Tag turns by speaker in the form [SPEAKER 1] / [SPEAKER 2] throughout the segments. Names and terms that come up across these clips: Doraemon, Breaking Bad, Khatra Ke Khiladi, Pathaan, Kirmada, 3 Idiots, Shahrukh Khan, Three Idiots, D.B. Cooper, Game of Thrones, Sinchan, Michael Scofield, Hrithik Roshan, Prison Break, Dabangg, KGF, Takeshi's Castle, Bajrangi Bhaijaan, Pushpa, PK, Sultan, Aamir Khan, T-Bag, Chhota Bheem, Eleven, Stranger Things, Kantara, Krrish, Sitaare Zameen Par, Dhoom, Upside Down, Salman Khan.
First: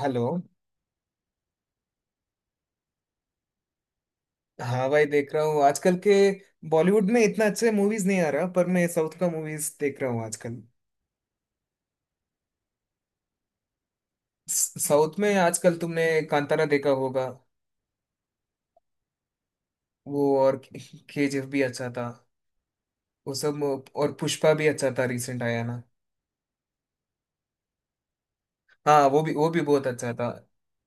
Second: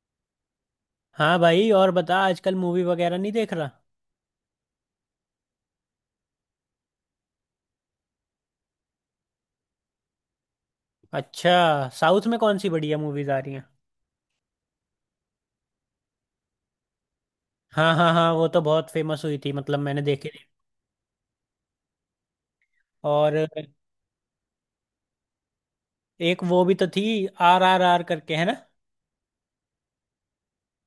[SPEAKER 1] Hello.
[SPEAKER 2] हाँ भाई, और बता आजकल मूवी वगैरह नहीं देख रहा?
[SPEAKER 1] हाँ भाई, देख रहा हूँ। आजकल के बॉलीवुड में इतना अच्छे मूवीज नहीं आ रहा, पर मैं साउथ का मूवीज देख रहा हूँ आजकल।
[SPEAKER 2] अच्छा। साउथ में कौन सी बढ़िया मूवीज आ रही हैं?
[SPEAKER 1] साउथ में आजकल तुमने कांतारा देखा होगा।
[SPEAKER 2] हाँ हाँ हाँ, वो तो बहुत फेमस हुई थी, मतलब मैंने
[SPEAKER 1] वो,
[SPEAKER 2] देखी थी।
[SPEAKER 1] और केजीएफ भी अच्छा था। वो
[SPEAKER 2] और
[SPEAKER 1] सब, और पुष्पा भी अच्छा था, रिसेंट आया ना।
[SPEAKER 2] एक वो भी तो थी, RRR करके, है ना?
[SPEAKER 1] हाँ, वो भी बहुत अच्छा था।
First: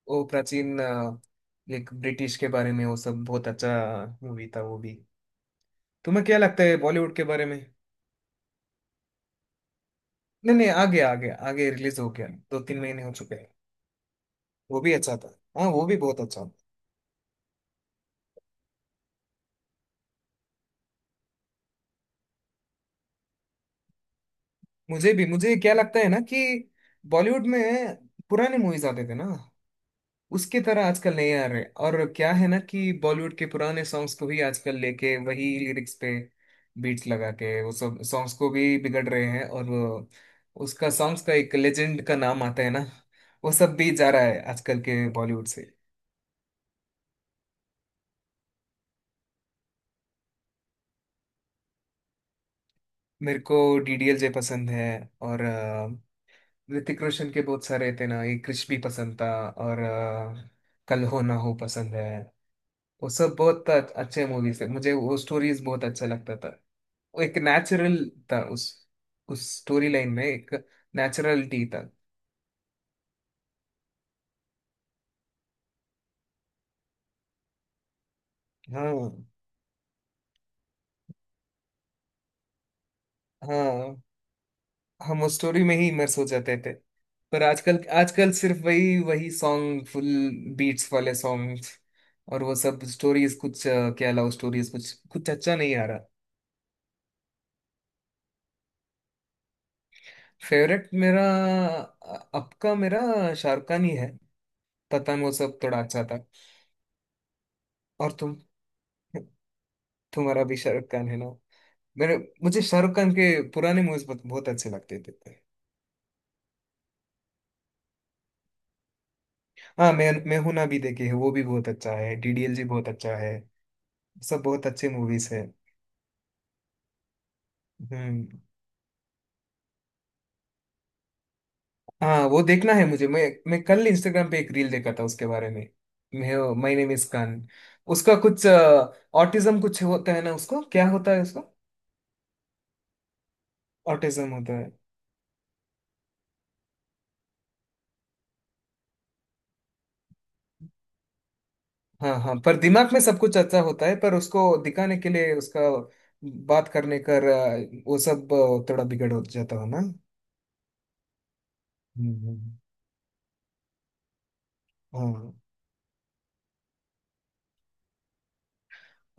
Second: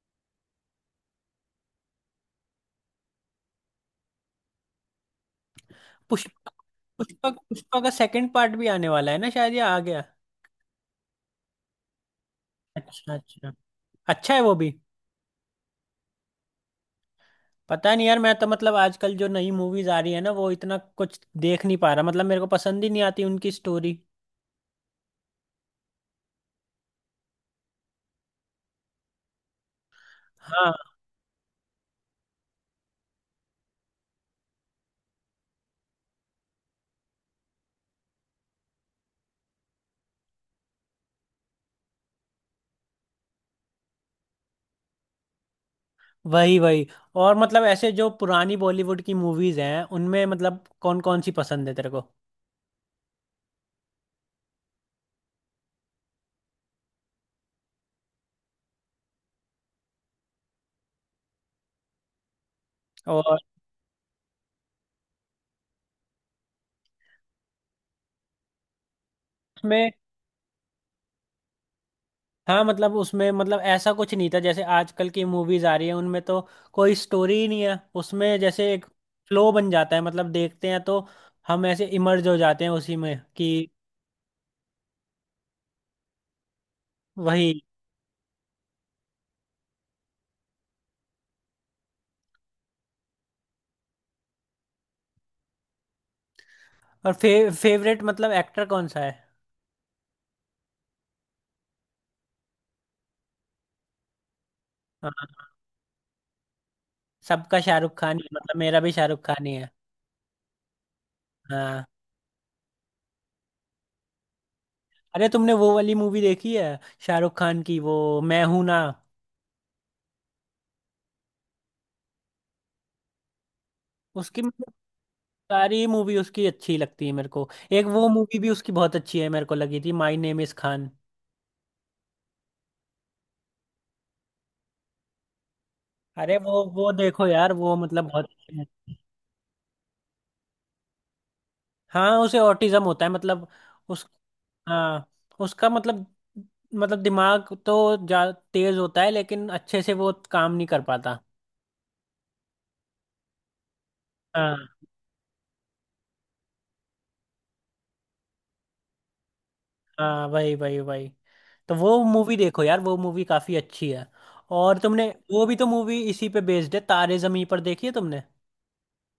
[SPEAKER 1] वो प्राचीन, एक ब्रिटिश के बारे में, वो सब बहुत अच्छा मूवी था वो भी। तुम्हें क्या
[SPEAKER 2] पुष्पा।
[SPEAKER 1] लगता है बॉलीवुड के
[SPEAKER 2] पुष्पा,
[SPEAKER 1] बारे में?
[SPEAKER 2] पुष्पा का सेकंड पार्ट भी आने वाला है ना शायद, या आ गया?
[SPEAKER 1] नहीं नहीं, आ गया आ गया, आगे रिलीज हो गया, 2-3 महीने हो
[SPEAKER 2] अच्छा
[SPEAKER 1] चुके हैं।
[SPEAKER 2] अच्छा। अच्छा है वो भी।
[SPEAKER 1] वो भी अच्छा था। हाँ, वो भी बहुत अच्छा था।
[SPEAKER 2] पता नहीं यार, मैं तो मतलब आजकल जो नई मूवीज आ रही है ना, वो इतना कुछ देख नहीं पा रहा, मतलब मेरे को पसंद ही नहीं आती उनकी स्टोरी।
[SPEAKER 1] मुझे भी, मुझे क्या लगता है ना कि बॉलीवुड में पुराने मूवीज आते थे ना, उसके
[SPEAKER 2] हाँ,
[SPEAKER 1] तरह आजकल नहीं आ रहे। और क्या है ना कि बॉलीवुड के पुराने सॉन्ग्स को भी आजकल लेके वही लिरिक्स पे बीट्स लगा के वो सब सॉन्ग्स को भी बिगड़ रहे हैं। और उसका सॉन्ग्स का एक लेजेंड का नाम आता है ना, वो सब भी जा रहा है आजकल के बॉलीवुड से।
[SPEAKER 2] वही वही। और मतलब ऐसे जो पुरानी बॉलीवुड की मूवीज हैं उनमें, मतलब कौन कौन सी पसंद है तेरे को?
[SPEAKER 1] मेरे को डीडीएलजे पसंद है। और ऋतिक रोशन के बहुत सारे थे ना, एक क्रिश भी पसंद था। और कल हो ना हो पसंद है। वो सब
[SPEAKER 2] और
[SPEAKER 1] बहुत अच्छे मूवीज थे, मुझे वो स्टोरीज बहुत अच्छा लगता था। वो एक नेचुरल था, उस
[SPEAKER 2] उसमें।
[SPEAKER 1] स्टोरी लाइन में एक नेचुरलिटी था।
[SPEAKER 2] हाँ मतलब उसमें, मतलब ऐसा कुछ नहीं था जैसे आजकल की मूवीज आ रही है उनमें तो कोई स्टोरी ही नहीं है, उसमें जैसे एक
[SPEAKER 1] हाँ
[SPEAKER 2] फ्लो बन जाता है, मतलब देखते हैं तो हम ऐसे इमर्ज हो जाते हैं उसी में कि।
[SPEAKER 1] हाँ, हम उस स्टोरी में ही इमर्स हो जाते थे। पर
[SPEAKER 2] वही।
[SPEAKER 1] आजकल, आजकल सिर्फ वही वही सॉन्ग फुल बीट्स वाले सॉन्ग्स। और वो सब स्टोरीज कुछ क्या लव स्टोरीज, कुछ कुछ अच्छा नहीं आ रहा।
[SPEAKER 2] और फेवरेट मतलब एक्टर कौन सा है?
[SPEAKER 1] फेवरेट मेरा, अब का मेरा, शाहरुख खान ही है। पठान वो
[SPEAKER 2] हाँ,
[SPEAKER 1] सब थोड़ा अच्छा था।
[SPEAKER 2] सबका शाहरुख
[SPEAKER 1] और
[SPEAKER 2] खान ही है,
[SPEAKER 1] तुम,
[SPEAKER 2] मतलब मेरा भी शाहरुख खान ही है।
[SPEAKER 1] तुम्हारा भी शाहरुख खान है ना?
[SPEAKER 2] हाँ।
[SPEAKER 1] मेरे, मुझे शाहरुख खान के पुराने मूवीज बहुत, बहुत अच्छे लगते
[SPEAKER 2] अरे
[SPEAKER 1] थे।
[SPEAKER 2] तुमने वो वाली मूवी देखी है, शाहरुख खान की, वो मैं हूं ना?
[SPEAKER 1] हाँ, मैं हूं ना भी देखी है, वो भी बहुत अच्छा है, डीडीएल जी बहुत अच्छा है।
[SPEAKER 2] उसकी
[SPEAKER 1] सब बहुत
[SPEAKER 2] मतलब
[SPEAKER 1] अच्छे मूवीज है।
[SPEAKER 2] सारी मूवी उसकी अच्छी लगती है मेरे को। एक वो
[SPEAKER 1] हम्म।
[SPEAKER 2] मूवी भी उसकी बहुत अच्छी है मेरे को लगी थी, माई नेम इज खान।
[SPEAKER 1] हाँ, वो देखना है मुझे। मैं कल इंस्टाग्राम पे एक रील देखा था उसके बारे में,
[SPEAKER 2] अरे
[SPEAKER 1] मैं
[SPEAKER 2] वो
[SPEAKER 1] माय
[SPEAKER 2] वो
[SPEAKER 1] नेम इज
[SPEAKER 2] देखो
[SPEAKER 1] खान।
[SPEAKER 2] यार, वो मतलब
[SPEAKER 1] उसका
[SPEAKER 2] बहुत
[SPEAKER 1] कुछ
[SPEAKER 2] अच्छी है।
[SPEAKER 1] ऑटिज्म कुछ होता है ना, उसको क्या होता है उसको?
[SPEAKER 2] हाँ उसे ऑटिज्म होता है, मतलब उस।
[SPEAKER 1] ऑटिज्म होता है।
[SPEAKER 2] हाँ उसका मतलब, मतलब दिमाग तो जा तेज होता है, लेकिन अच्छे से वो काम नहीं कर पाता।
[SPEAKER 1] हाँ हाँ, पर दिमाग में सब कुछ अच्छा होता है, पर उसको
[SPEAKER 2] हाँ
[SPEAKER 1] दिखाने के लिए उसका बात करने कर वो सब थोड़ा बिगड़ हो जाता हो ना,
[SPEAKER 2] हाँ, वही वही वही। तो वो मूवी
[SPEAKER 1] हम्म।
[SPEAKER 2] देखो यार, वो मूवी काफी अच्छी है। और तुमने
[SPEAKER 1] हाँ
[SPEAKER 2] वो भी तो मूवी इसी पे बेस्ड है, तारे जमी पर, देखी है तुमने?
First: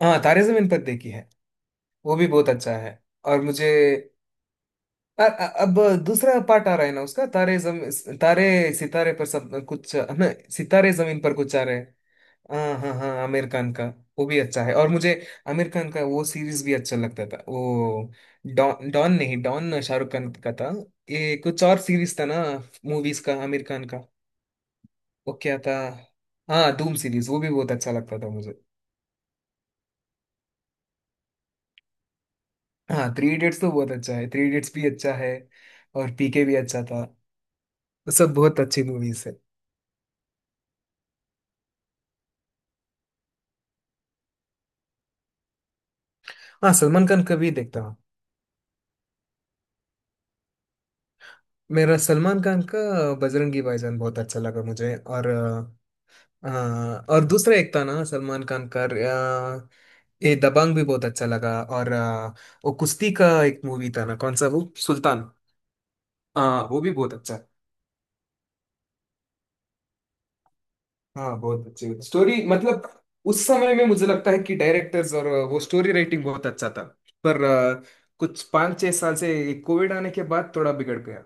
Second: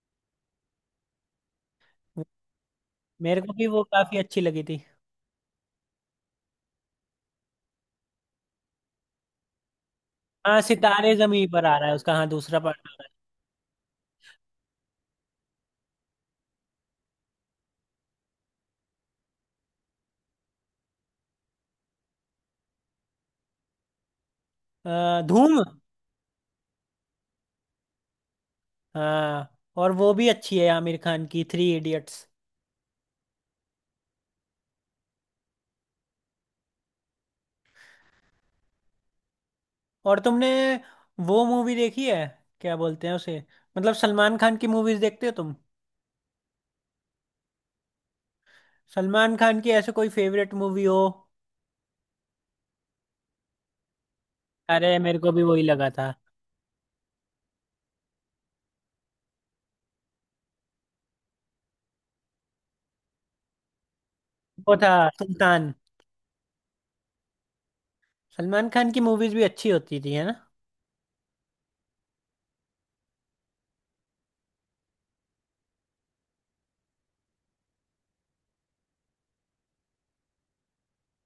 [SPEAKER 1] हाँ, तारे जमीन पर देखी है, वो भी बहुत अच्छा है। और
[SPEAKER 2] मेरे को
[SPEAKER 1] मुझे
[SPEAKER 2] भी वो काफी अच्छी लगी थी।
[SPEAKER 1] अब दूसरा पार्ट आ रहा है ना उसका, तारे जम तारे सितारे पर सब कुछ हमें।
[SPEAKER 2] हाँ
[SPEAKER 1] सितारे
[SPEAKER 2] सितारे
[SPEAKER 1] जमीन पर
[SPEAKER 2] जमीन
[SPEAKER 1] कुछ आ
[SPEAKER 2] पर
[SPEAKER 1] रहे
[SPEAKER 2] आ रहा
[SPEAKER 1] हैं।
[SPEAKER 2] है उसका, हाँ दूसरा
[SPEAKER 1] हाँ
[SPEAKER 2] पार्ट।
[SPEAKER 1] हाँ हाँ, आमिर खान का, वो भी अच्छा है। और मुझे आमिर खान का वो सीरीज भी अच्छा लगता था वो। डॉन, डॉन नहीं, डॉन शाहरुख खान का था। ये कुछ और सीरीज था ना, मूवीज का आमिर खान का, वो क्या
[SPEAKER 2] धूम।
[SPEAKER 1] था? हाँ, धूम सीरीज, वो भी बहुत अच्छा लगता था मुझे।
[SPEAKER 2] हाँ। और वो भी अच्छी है आमिर खान की, थ्री इडियट्स।
[SPEAKER 1] हाँ, थ्री इडियट्स तो बहुत अच्छा है, थ्री इडियट्स भी अच्छा है। और पीके भी अच्छा था। सब बहुत अच्छी मूवीज है।
[SPEAKER 2] और तुमने वो मूवी देखी है, क्या बोलते हैं उसे, मतलब सलमान खान की मूवीज देखते हो तुम?
[SPEAKER 1] हाँ, सलमान खान का भी देखता हूँ।
[SPEAKER 2] सलमान खान की ऐसे कोई फेवरेट मूवी हो?
[SPEAKER 1] मेरा सलमान खान का बजरंगी भाईजान बहुत अच्छा लगा मुझे।
[SPEAKER 2] अरे मेरे
[SPEAKER 1] और
[SPEAKER 2] को भी वही लगा था।
[SPEAKER 1] हाँ, और दूसरा एक था ना सलमान खान का ये दबंग भी बहुत अच्छा लगा। और वो कुश्ती का एक मूवी था ना कौन सा, वो
[SPEAKER 2] वो था
[SPEAKER 1] सुल्तान।
[SPEAKER 2] सुल्तान।
[SPEAKER 1] हाँ, वो भी बहुत अच्छा है।
[SPEAKER 2] सलमान खान की मूवीज भी अच्छी होती थी, है ना?
[SPEAKER 1] हाँ, बहुत अच्छी स्टोरी, मतलब उस समय में मुझे लगता है कि डायरेक्टर्स और वो स्टोरी राइटिंग बहुत अच्छा था। पर कुछ 5-6 साल से कोविड आने के बाद थोड़ा बिगड़ गया।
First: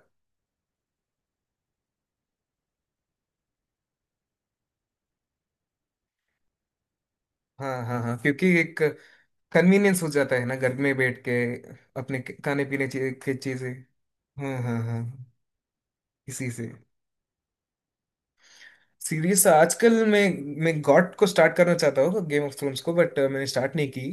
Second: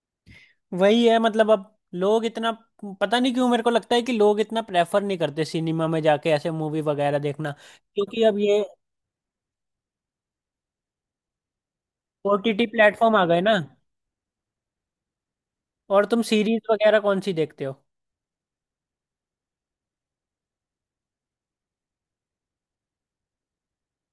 [SPEAKER 2] वही है, मतलब अब लोग इतना, पता नहीं क्यों मेरे को लगता है कि लोग इतना प्रेफर नहीं करते सिनेमा में जाके ऐसे मूवी वगैरह देखना।
[SPEAKER 1] हाँ हाँ हाँ,
[SPEAKER 2] क्योंकि अब
[SPEAKER 1] क्योंकि
[SPEAKER 2] ये
[SPEAKER 1] एक कन्वीनियंस हो जाता है ना, घर में बैठ के अपने
[SPEAKER 2] ओटीटी
[SPEAKER 1] खाने पीने
[SPEAKER 2] प्लेटफॉर्म आ
[SPEAKER 1] की
[SPEAKER 2] गए ना।
[SPEAKER 1] चीजें। हाँ हाँ हाँ,
[SPEAKER 2] और तुम
[SPEAKER 1] इसी
[SPEAKER 2] सीरीज
[SPEAKER 1] से
[SPEAKER 2] वगैरह कौन सी देखते हो?
[SPEAKER 1] सीरीज। आजकल मैं, गॉट को स्टार्ट करना चाहता हूँ, गेम ऑफ थ्रोन्स को, बट मैंने स्टार्ट नहीं की।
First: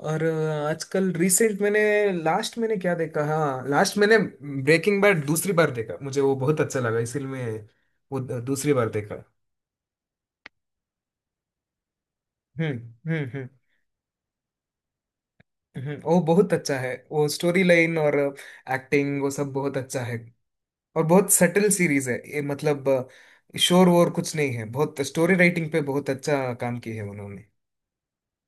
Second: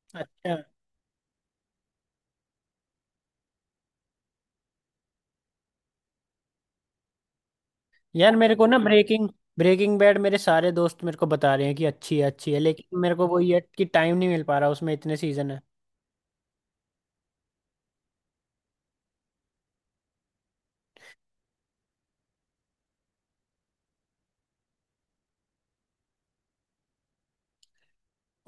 [SPEAKER 1] और
[SPEAKER 2] अच्छा।
[SPEAKER 1] आजकल रिसेंट मैंने, लास्ट मैंने क्या देखा, हाँ लास्ट मैंने ब्रेकिंग बैड दूसरी बार देखा। मुझे वो बहुत अच्छा लगा, इसलिए मैं वो
[SPEAKER 2] यार मेरे को
[SPEAKER 1] दूसरी
[SPEAKER 2] ना
[SPEAKER 1] बार देखा।
[SPEAKER 2] ब्रेकिंग ब्रेकिंग बैड, मेरे सारे दोस्त मेरे को बता रहे हैं कि अच्छी है अच्छी है,
[SPEAKER 1] हम्म,
[SPEAKER 2] लेकिन मेरे को
[SPEAKER 1] हम्म,
[SPEAKER 2] वो,
[SPEAKER 1] हम्म,
[SPEAKER 2] ये कि टाइम नहीं मिल पा रहा, उसमें इतने सीजन है।
[SPEAKER 1] हम्म। वो बहुत अच्छा है, वो स्टोरी लाइन और एक्टिंग वो सब बहुत अच्छा है। और बहुत सटल सीरीज है ये, मतलब शोर वोर कुछ नहीं है, बहुत स्टोरी राइटिंग पे बहुत अच्छा काम की है उन्होंने।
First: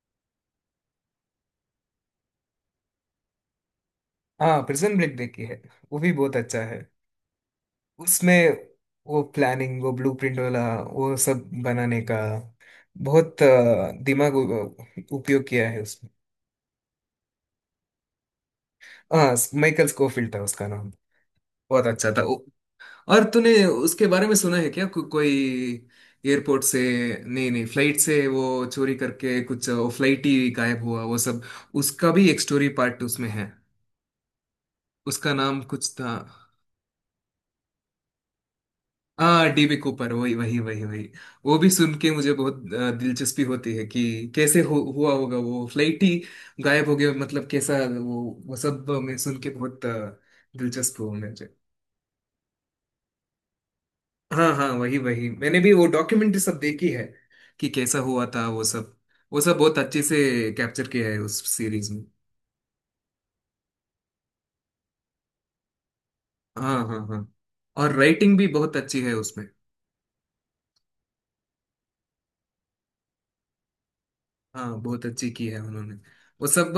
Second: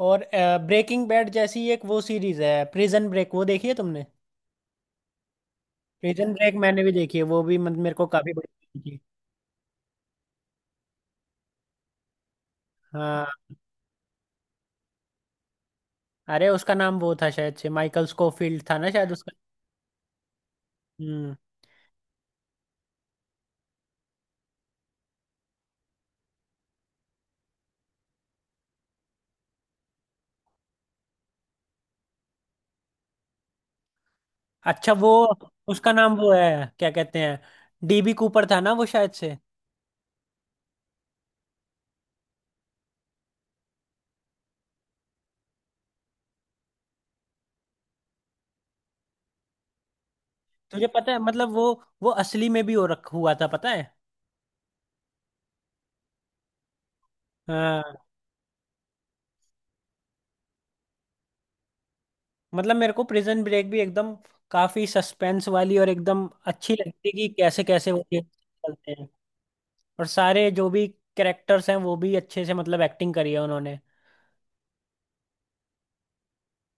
[SPEAKER 2] और ब्रेकिंग बैड जैसी एक वो सीरीज है, प्रिजन ब्रेक, वो देखी है तुमने?
[SPEAKER 1] हाँ, प्रिजन ब्रेक देखी है, वो भी
[SPEAKER 2] प्रिजन
[SPEAKER 1] बहुत
[SPEAKER 2] ब्रेक
[SPEAKER 1] अच्छा है।
[SPEAKER 2] मैंने भी देखी है, वो भी मतलब मेरे को काफी
[SPEAKER 1] उसमें
[SPEAKER 2] बड़ी लगी।
[SPEAKER 1] वो प्लानिंग, वो ब्लूप्रिंट वाला, वो सब बनाने का
[SPEAKER 2] हाँ।
[SPEAKER 1] बहुत दिमाग उपयोग किया है उसमें।
[SPEAKER 2] अरे उसका नाम वो था शायद से, माइकल स्कोफील्ड था ना शायद उसका?
[SPEAKER 1] हाँ, माइकल स्कोफिल्ड था उसका नाम,
[SPEAKER 2] हम्म।
[SPEAKER 1] बहुत अच्छा था वो। और तूने उसके बारे में सुना है क्या, कोई एयरपोर्ट से, नहीं नहीं, फ्लाइट से वो चोरी करके कुछ, वो फ्लाइट ही गायब हुआ वो सब, उसका भी एक स्टोरी पार्ट उसमें है।
[SPEAKER 2] अच्छा वो
[SPEAKER 1] उसका नाम कुछ
[SPEAKER 2] उसका
[SPEAKER 1] था।
[SPEAKER 2] नाम, वो है क्या कहते हैं, डीबी कूपर था ना वो, शायद से।
[SPEAKER 1] हाँ, डीबी कूपर, वही वही वही वही। वो भी सुन के मुझे बहुत दिलचस्पी होती है कि कैसे हुआ होगा, वो फ्लाइट ही गायब हो गया मतलब, कैसा वो वो सब मैं सुन के बहुत
[SPEAKER 2] तुझे
[SPEAKER 1] दिलचस्प
[SPEAKER 2] पता
[SPEAKER 1] हुआ
[SPEAKER 2] है मतलब
[SPEAKER 1] मुझे।
[SPEAKER 2] वो असली में भी हो रख हुआ था, पता है?
[SPEAKER 1] हाँ हाँ, वही वही, मैंने भी वो डॉक्यूमेंट्री सब देखी है, कि
[SPEAKER 2] हाँ।
[SPEAKER 1] कैसा हुआ था वो सब, वो सब बहुत अच्छे से कैप्चर किया है उस सीरीज में।
[SPEAKER 2] मतलब मेरे को प्रिजन ब्रेक भी एकदम काफी सस्पेंस वाली और एकदम अच्छी
[SPEAKER 1] हाँ हाँ
[SPEAKER 2] लगती है,
[SPEAKER 1] हाँ।
[SPEAKER 2] कि कैसे कैसे
[SPEAKER 1] और
[SPEAKER 2] वो केस
[SPEAKER 1] राइटिंग भी बहुत
[SPEAKER 2] चलते
[SPEAKER 1] अच्छी
[SPEAKER 2] हैं।
[SPEAKER 1] है उसमें।
[SPEAKER 2] और सारे जो भी कैरेक्टर्स हैं वो भी अच्छे से मतलब एक्टिंग करी है उन्होंने।
[SPEAKER 1] हाँ, बहुत अच्छी की है उन्होंने, वो सब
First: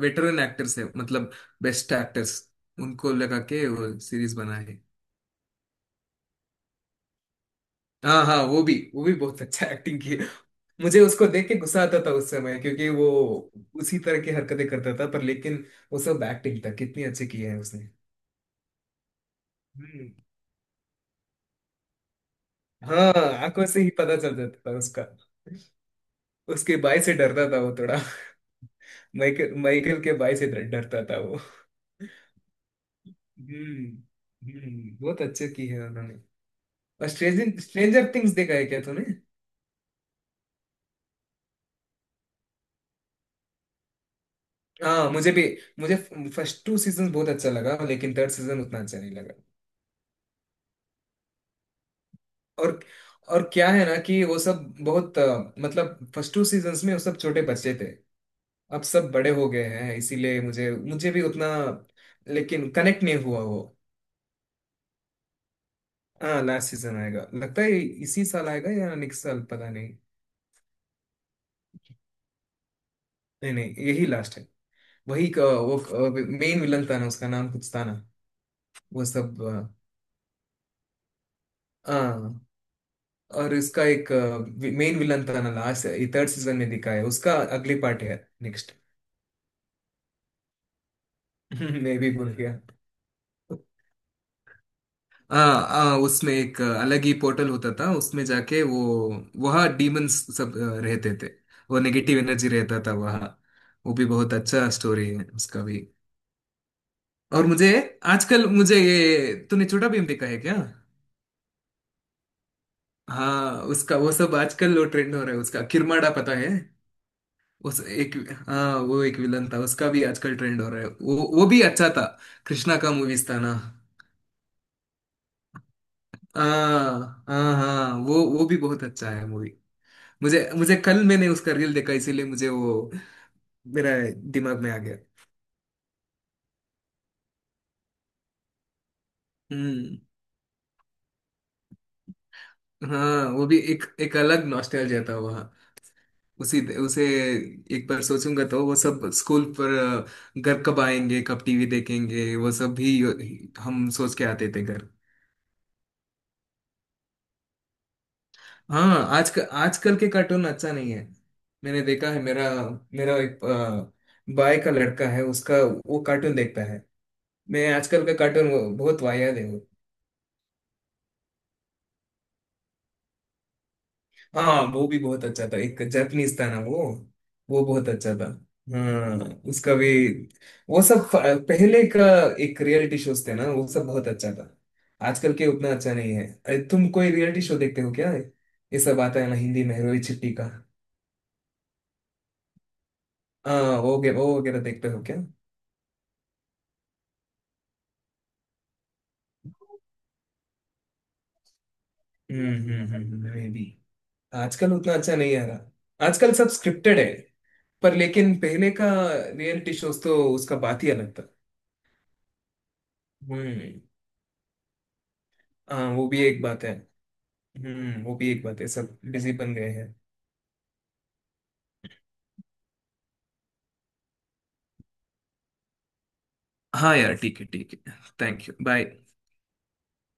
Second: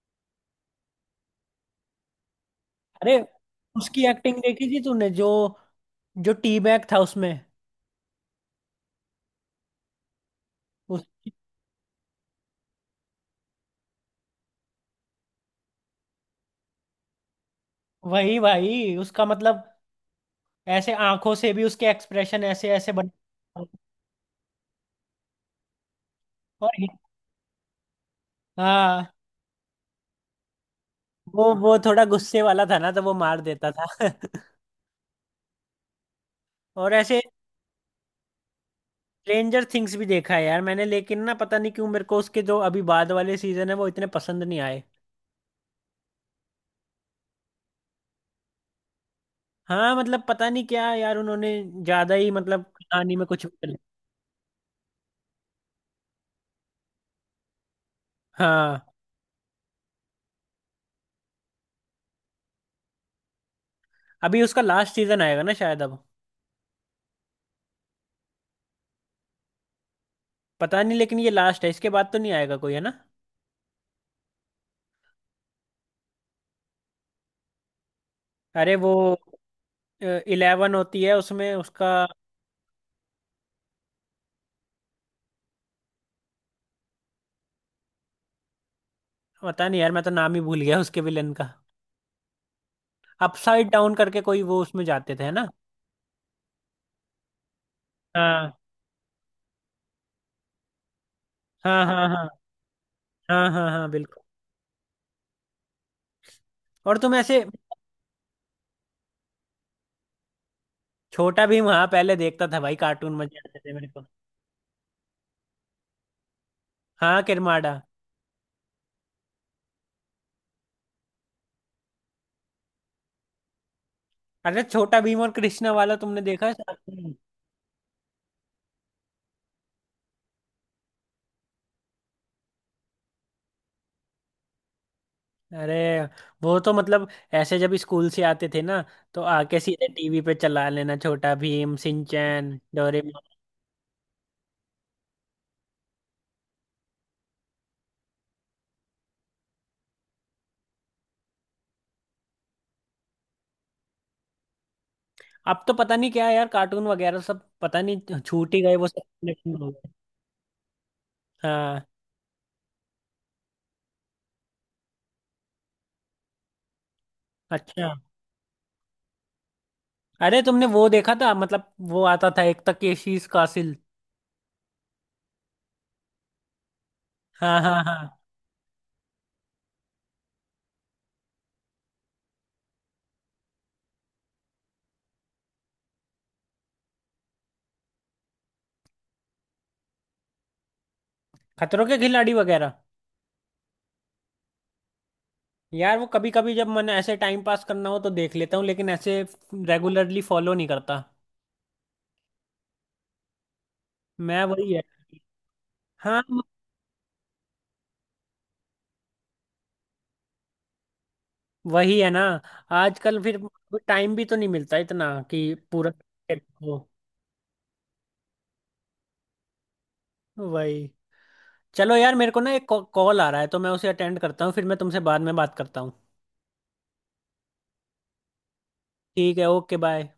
[SPEAKER 1] वेटरन एक्टर्स है मतलब, बेस्ट एक्टर्स उनको
[SPEAKER 2] अरे
[SPEAKER 1] लगा के वो
[SPEAKER 2] उसकी
[SPEAKER 1] सीरीज
[SPEAKER 2] एक्टिंग
[SPEAKER 1] बना
[SPEAKER 2] देखी थी
[SPEAKER 1] है।
[SPEAKER 2] तूने, जो जो टी बैग था उसमें?
[SPEAKER 1] हाँ हाँ, वो भी बहुत अच्छा एक्टिंग की है। मुझे
[SPEAKER 2] उस,
[SPEAKER 1] उसको देख के गुस्सा आता था उस समय, क्योंकि वो उसी तरह की हरकतें करता था पर लेकिन वो सब एक्टिंग था, कितनी अच्छी की है उसने।
[SPEAKER 2] वही भाई उसका मतलब,
[SPEAKER 1] हम्म।
[SPEAKER 2] ऐसे आंखों से भी उसके एक्सप्रेशन ऐसे ऐसे बन।
[SPEAKER 1] हाँ, आंखों से ही पता चल जाता था उसका,
[SPEAKER 2] और
[SPEAKER 1] उसके बाई से डरता था वो थोड़ा।
[SPEAKER 2] हाँ,
[SPEAKER 1] माइकल माइकल के बाई से डरता था वो।
[SPEAKER 2] वो थोड़ा गुस्से वाला था ना, तो वो मार देता था
[SPEAKER 1] हम्म, हम्म, बहुत अच्छे की है उन्होंने।
[SPEAKER 2] और ऐसे
[SPEAKER 1] स्ट्रेंजर स्ट्रेंजर थिंग्स देखा है क्या तूने?
[SPEAKER 2] स्ट्रेंजर थिंग्स भी देखा है यार मैंने, लेकिन ना पता नहीं क्यों मेरे को उसके जो अभी बाद वाले सीजन है वो इतने पसंद नहीं आए।
[SPEAKER 1] हाँ, मुझे भी, मुझे फर्स्ट 2 सीजन बहुत अच्छा लगा, लेकिन थर्ड सीजन उतना अच्छा नहीं लगा।
[SPEAKER 2] हाँ, मतलब पता नहीं क्या यार, उन्होंने ज्यादा ही, मतलब
[SPEAKER 1] और
[SPEAKER 2] कहानी में
[SPEAKER 1] और
[SPEAKER 2] कुछ भी कर-
[SPEAKER 1] क्या
[SPEAKER 2] लिया।
[SPEAKER 1] है ना कि वो सब बहुत मतलब फर्स्ट 2 सीजन्स में वो सब छोटे बच्चे थे, अब
[SPEAKER 2] हाँ।
[SPEAKER 1] सब बड़े हो गए हैं, इसीलिए मुझे मुझे भी उतना, लेकिन कनेक्ट नहीं हुआ वो।
[SPEAKER 2] अभी उसका लास्ट सीजन आएगा ना शायद अब?
[SPEAKER 1] हाँ, लास्ट सीजन आएगा लगता है, इसी साल आएगा या नेक्स्ट साल पता नहीं।
[SPEAKER 2] पता नहीं, लेकिन ये लास्ट है, इसके बाद तो नहीं आएगा कोई, है ना?
[SPEAKER 1] नहीं नहीं, यही लास्ट है। वही वो मेन विलन था ना, उसका नाम कुछ था ना,
[SPEAKER 2] अरे वो
[SPEAKER 1] वो सब
[SPEAKER 2] इलेवन होती है उसमें, उसका।
[SPEAKER 1] हाँ। और इसका एक मेन विलन था ना, लास्ट ये थर्ड सीजन में दिखा है, उसका अगली पार्ट है नेक्स्ट।
[SPEAKER 2] पता नहीं यार, मैं तो नाम ही भूल गया उसके विलन का।
[SPEAKER 1] मैं भी भूल गया।
[SPEAKER 2] अपसाइड डाउन करके कोई वो, उसमें जाते थे है
[SPEAKER 1] हाँ
[SPEAKER 2] ना?
[SPEAKER 1] हाँ, उसमें एक अलग ही पोर्टल होता था, उसमें
[SPEAKER 2] हाँ
[SPEAKER 1] जाके वो वहाँ डीमंस सब रहते थे। वो
[SPEAKER 2] हाँ हाँ,
[SPEAKER 1] नेगेटिव
[SPEAKER 2] हाँ
[SPEAKER 1] एनर्जी रहता था वहाँ।
[SPEAKER 2] हाँ हाँ, हाँ
[SPEAKER 1] वो भी
[SPEAKER 2] बिल्कुल।
[SPEAKER 1] बहुत अच्छा स्टोरी है उसका भी।
[SPEAKER 2] और तुम ऐसे,
[SPEAKER 1] और मुझे, आजकल मुझे ये, तूने छोटा भीम देखा है क्या?
[SPEAKER 2] छोटा भीम? हाँ पहले देखता था भाई, कार्टून मजे
[SPEAKER 1] हाँ,
[SPEAKER 2] आते थे मेरे
[SPEAKER 1] उसका
[SPEAKER 2] को।
[SPEAKER 1] वो सब आजकल वो ट्रेंड हो रहा है उसका, किरमाड़ा पता है?
[SPEAKER 2] हाँ किरमाड़ा।
[SPEAKER 1] उस एक, हाँ वो एक विलन था उसका भी आजकल ट्रेंड हो रहा है, वो भी अच्छा था। कृष्णा का मूवीज था ना।
[SPEAKER 2] अरे छोटा भीम और कृष्णा वाला तुमने देखा है साथ में?
[SPEAKER 1] हाँ हाँ हाँ, वो भी बहुत अच्छा है मूवी। मुझे मुझे कल मैंने उसका रील देखा, इसीलिए मुझे वो मेरा दिमाग में आ गया।
[SPEAKER 2] अरे वो तो मतलब ऐसे जब स्कूल से आते थे ना तो आके सीधे
[SPEAKER 1] हम्म।
[SPEAKER 2] टीवी पे चला लेना, छोटा भीम, सिंचैन, डोरेमोन।
[SPEAKER 1] हाँ, वो भी एक एक अलग नॉस्टैल्जिया था वहाँ। उसी उसे एक बार सोचूंगा तो वो सब स्कूल पर घर कब आएंगे कब टीवी देखेंगे वो सब भी हम सोच के आते थे घर।
[SPEAKER 2] अब तो पता नहीं क्या है यार, कार्टून वगैरह सब पता नहीं छूट ही गए वो
[SPEAKER 1] हाँ,
[SPEAKER 2] सब,
[SPEAKER 1] आजकल
[SPEAKER 2] collection हो गए।
[SPEAKER 1] आजकल के कार्टून अच्छा नहीं है। मैंने
[SPEAKER 2] हाँ।
[SPEAKER 1] देखा है, मेरा मेरा एक भाई का लड़का है, उसका वो कार्टून देखता है। मैं
[SPEAKER 2] अच्छा।
[SPEAKER 1] आजकल का कार्टून वो बहुत वाहियात है वो।
[SPEAKER 2] अरे तुमने वो देखा था, मतलब वो आता था एक, तकेशीस कासिल?
[SPEAKER 1] हाँ, वो भी बहुत अच्छा था, एक जापानीज था ना वो
[SPEAKER 2] हाँ
[SPEAKER 1] वो
[SPEAKER 2] हाँ
[SPEAKER 1] बहुत
[SPEAKER 2] हाँ।
[SPEAKER 1] अच्छा था। हाँ, उसका भी वो सब पहले का एक रियलिटी शोज थे ना, वो सब बहुत अच्छा था। आजकल के उतना अच्छा नहीं है। अरे तुम कोई रियलिटी शो देखते हो क्या? ये सब आता है ना हिंदी में, रोई छिट्टी का।
[SPEAKER 2] खतरों के खिलाड़ी वगैरह?
[SPEAKER 1] हाँ, वो वो वगैरह देखते हो क्या?
[SPEAKER 2] यार वो कभी कभी जब मन ऐसे टाइम पास करना हो तो देख लेता हूँ, लेकिन ऐसे रेगुलरली फॉलो नहीं करता।
[SPEAKER 1] हम्म, हम्म, मैं भी।
[SPEAKER 2] मैं वही
[SPEAKER 1] आजकल
[SPEAKER 2] है।
[SPEAKER 1] उतना अच्छा नहीं आ रहा,
[SPEAKER 2] हाँ।
[SPEAKER 1] आजकल सब स्क्रिप्टेड है। पर लेकिन पहले का रियलिटी शोज तो उसका बात ही अलग था।
[SPEAKER 2] वही है ना, आजकल फिर
[SPEAKER 1] हम्म,
[SPEAKER 2] टाइम भी तो नहीं मिलता इतना कि
[SPEAKER 1] हाँ
[SPEAKER 2] पूरा
[SPEAKER 1] वो भी एक बात है।
[SPEAKER 2] देखो।
[SPEAKER 1] हम्म, वो भी एक बात है, सब बिजी बन गए हैं।
[SPEAKER 2] वही। चलो यार मेरे को ना एक कॉल आ रहा है, तो मैं उसे अटेंड करता हूँ, फिर मैं तुमसे बाद में बात करता हूँ।
[SPEAKER 1] हाँ यार, ठीक है ठीक है, थैंक यू बाय।
[SPEAKER 2] ठीक है, ओके, बाय।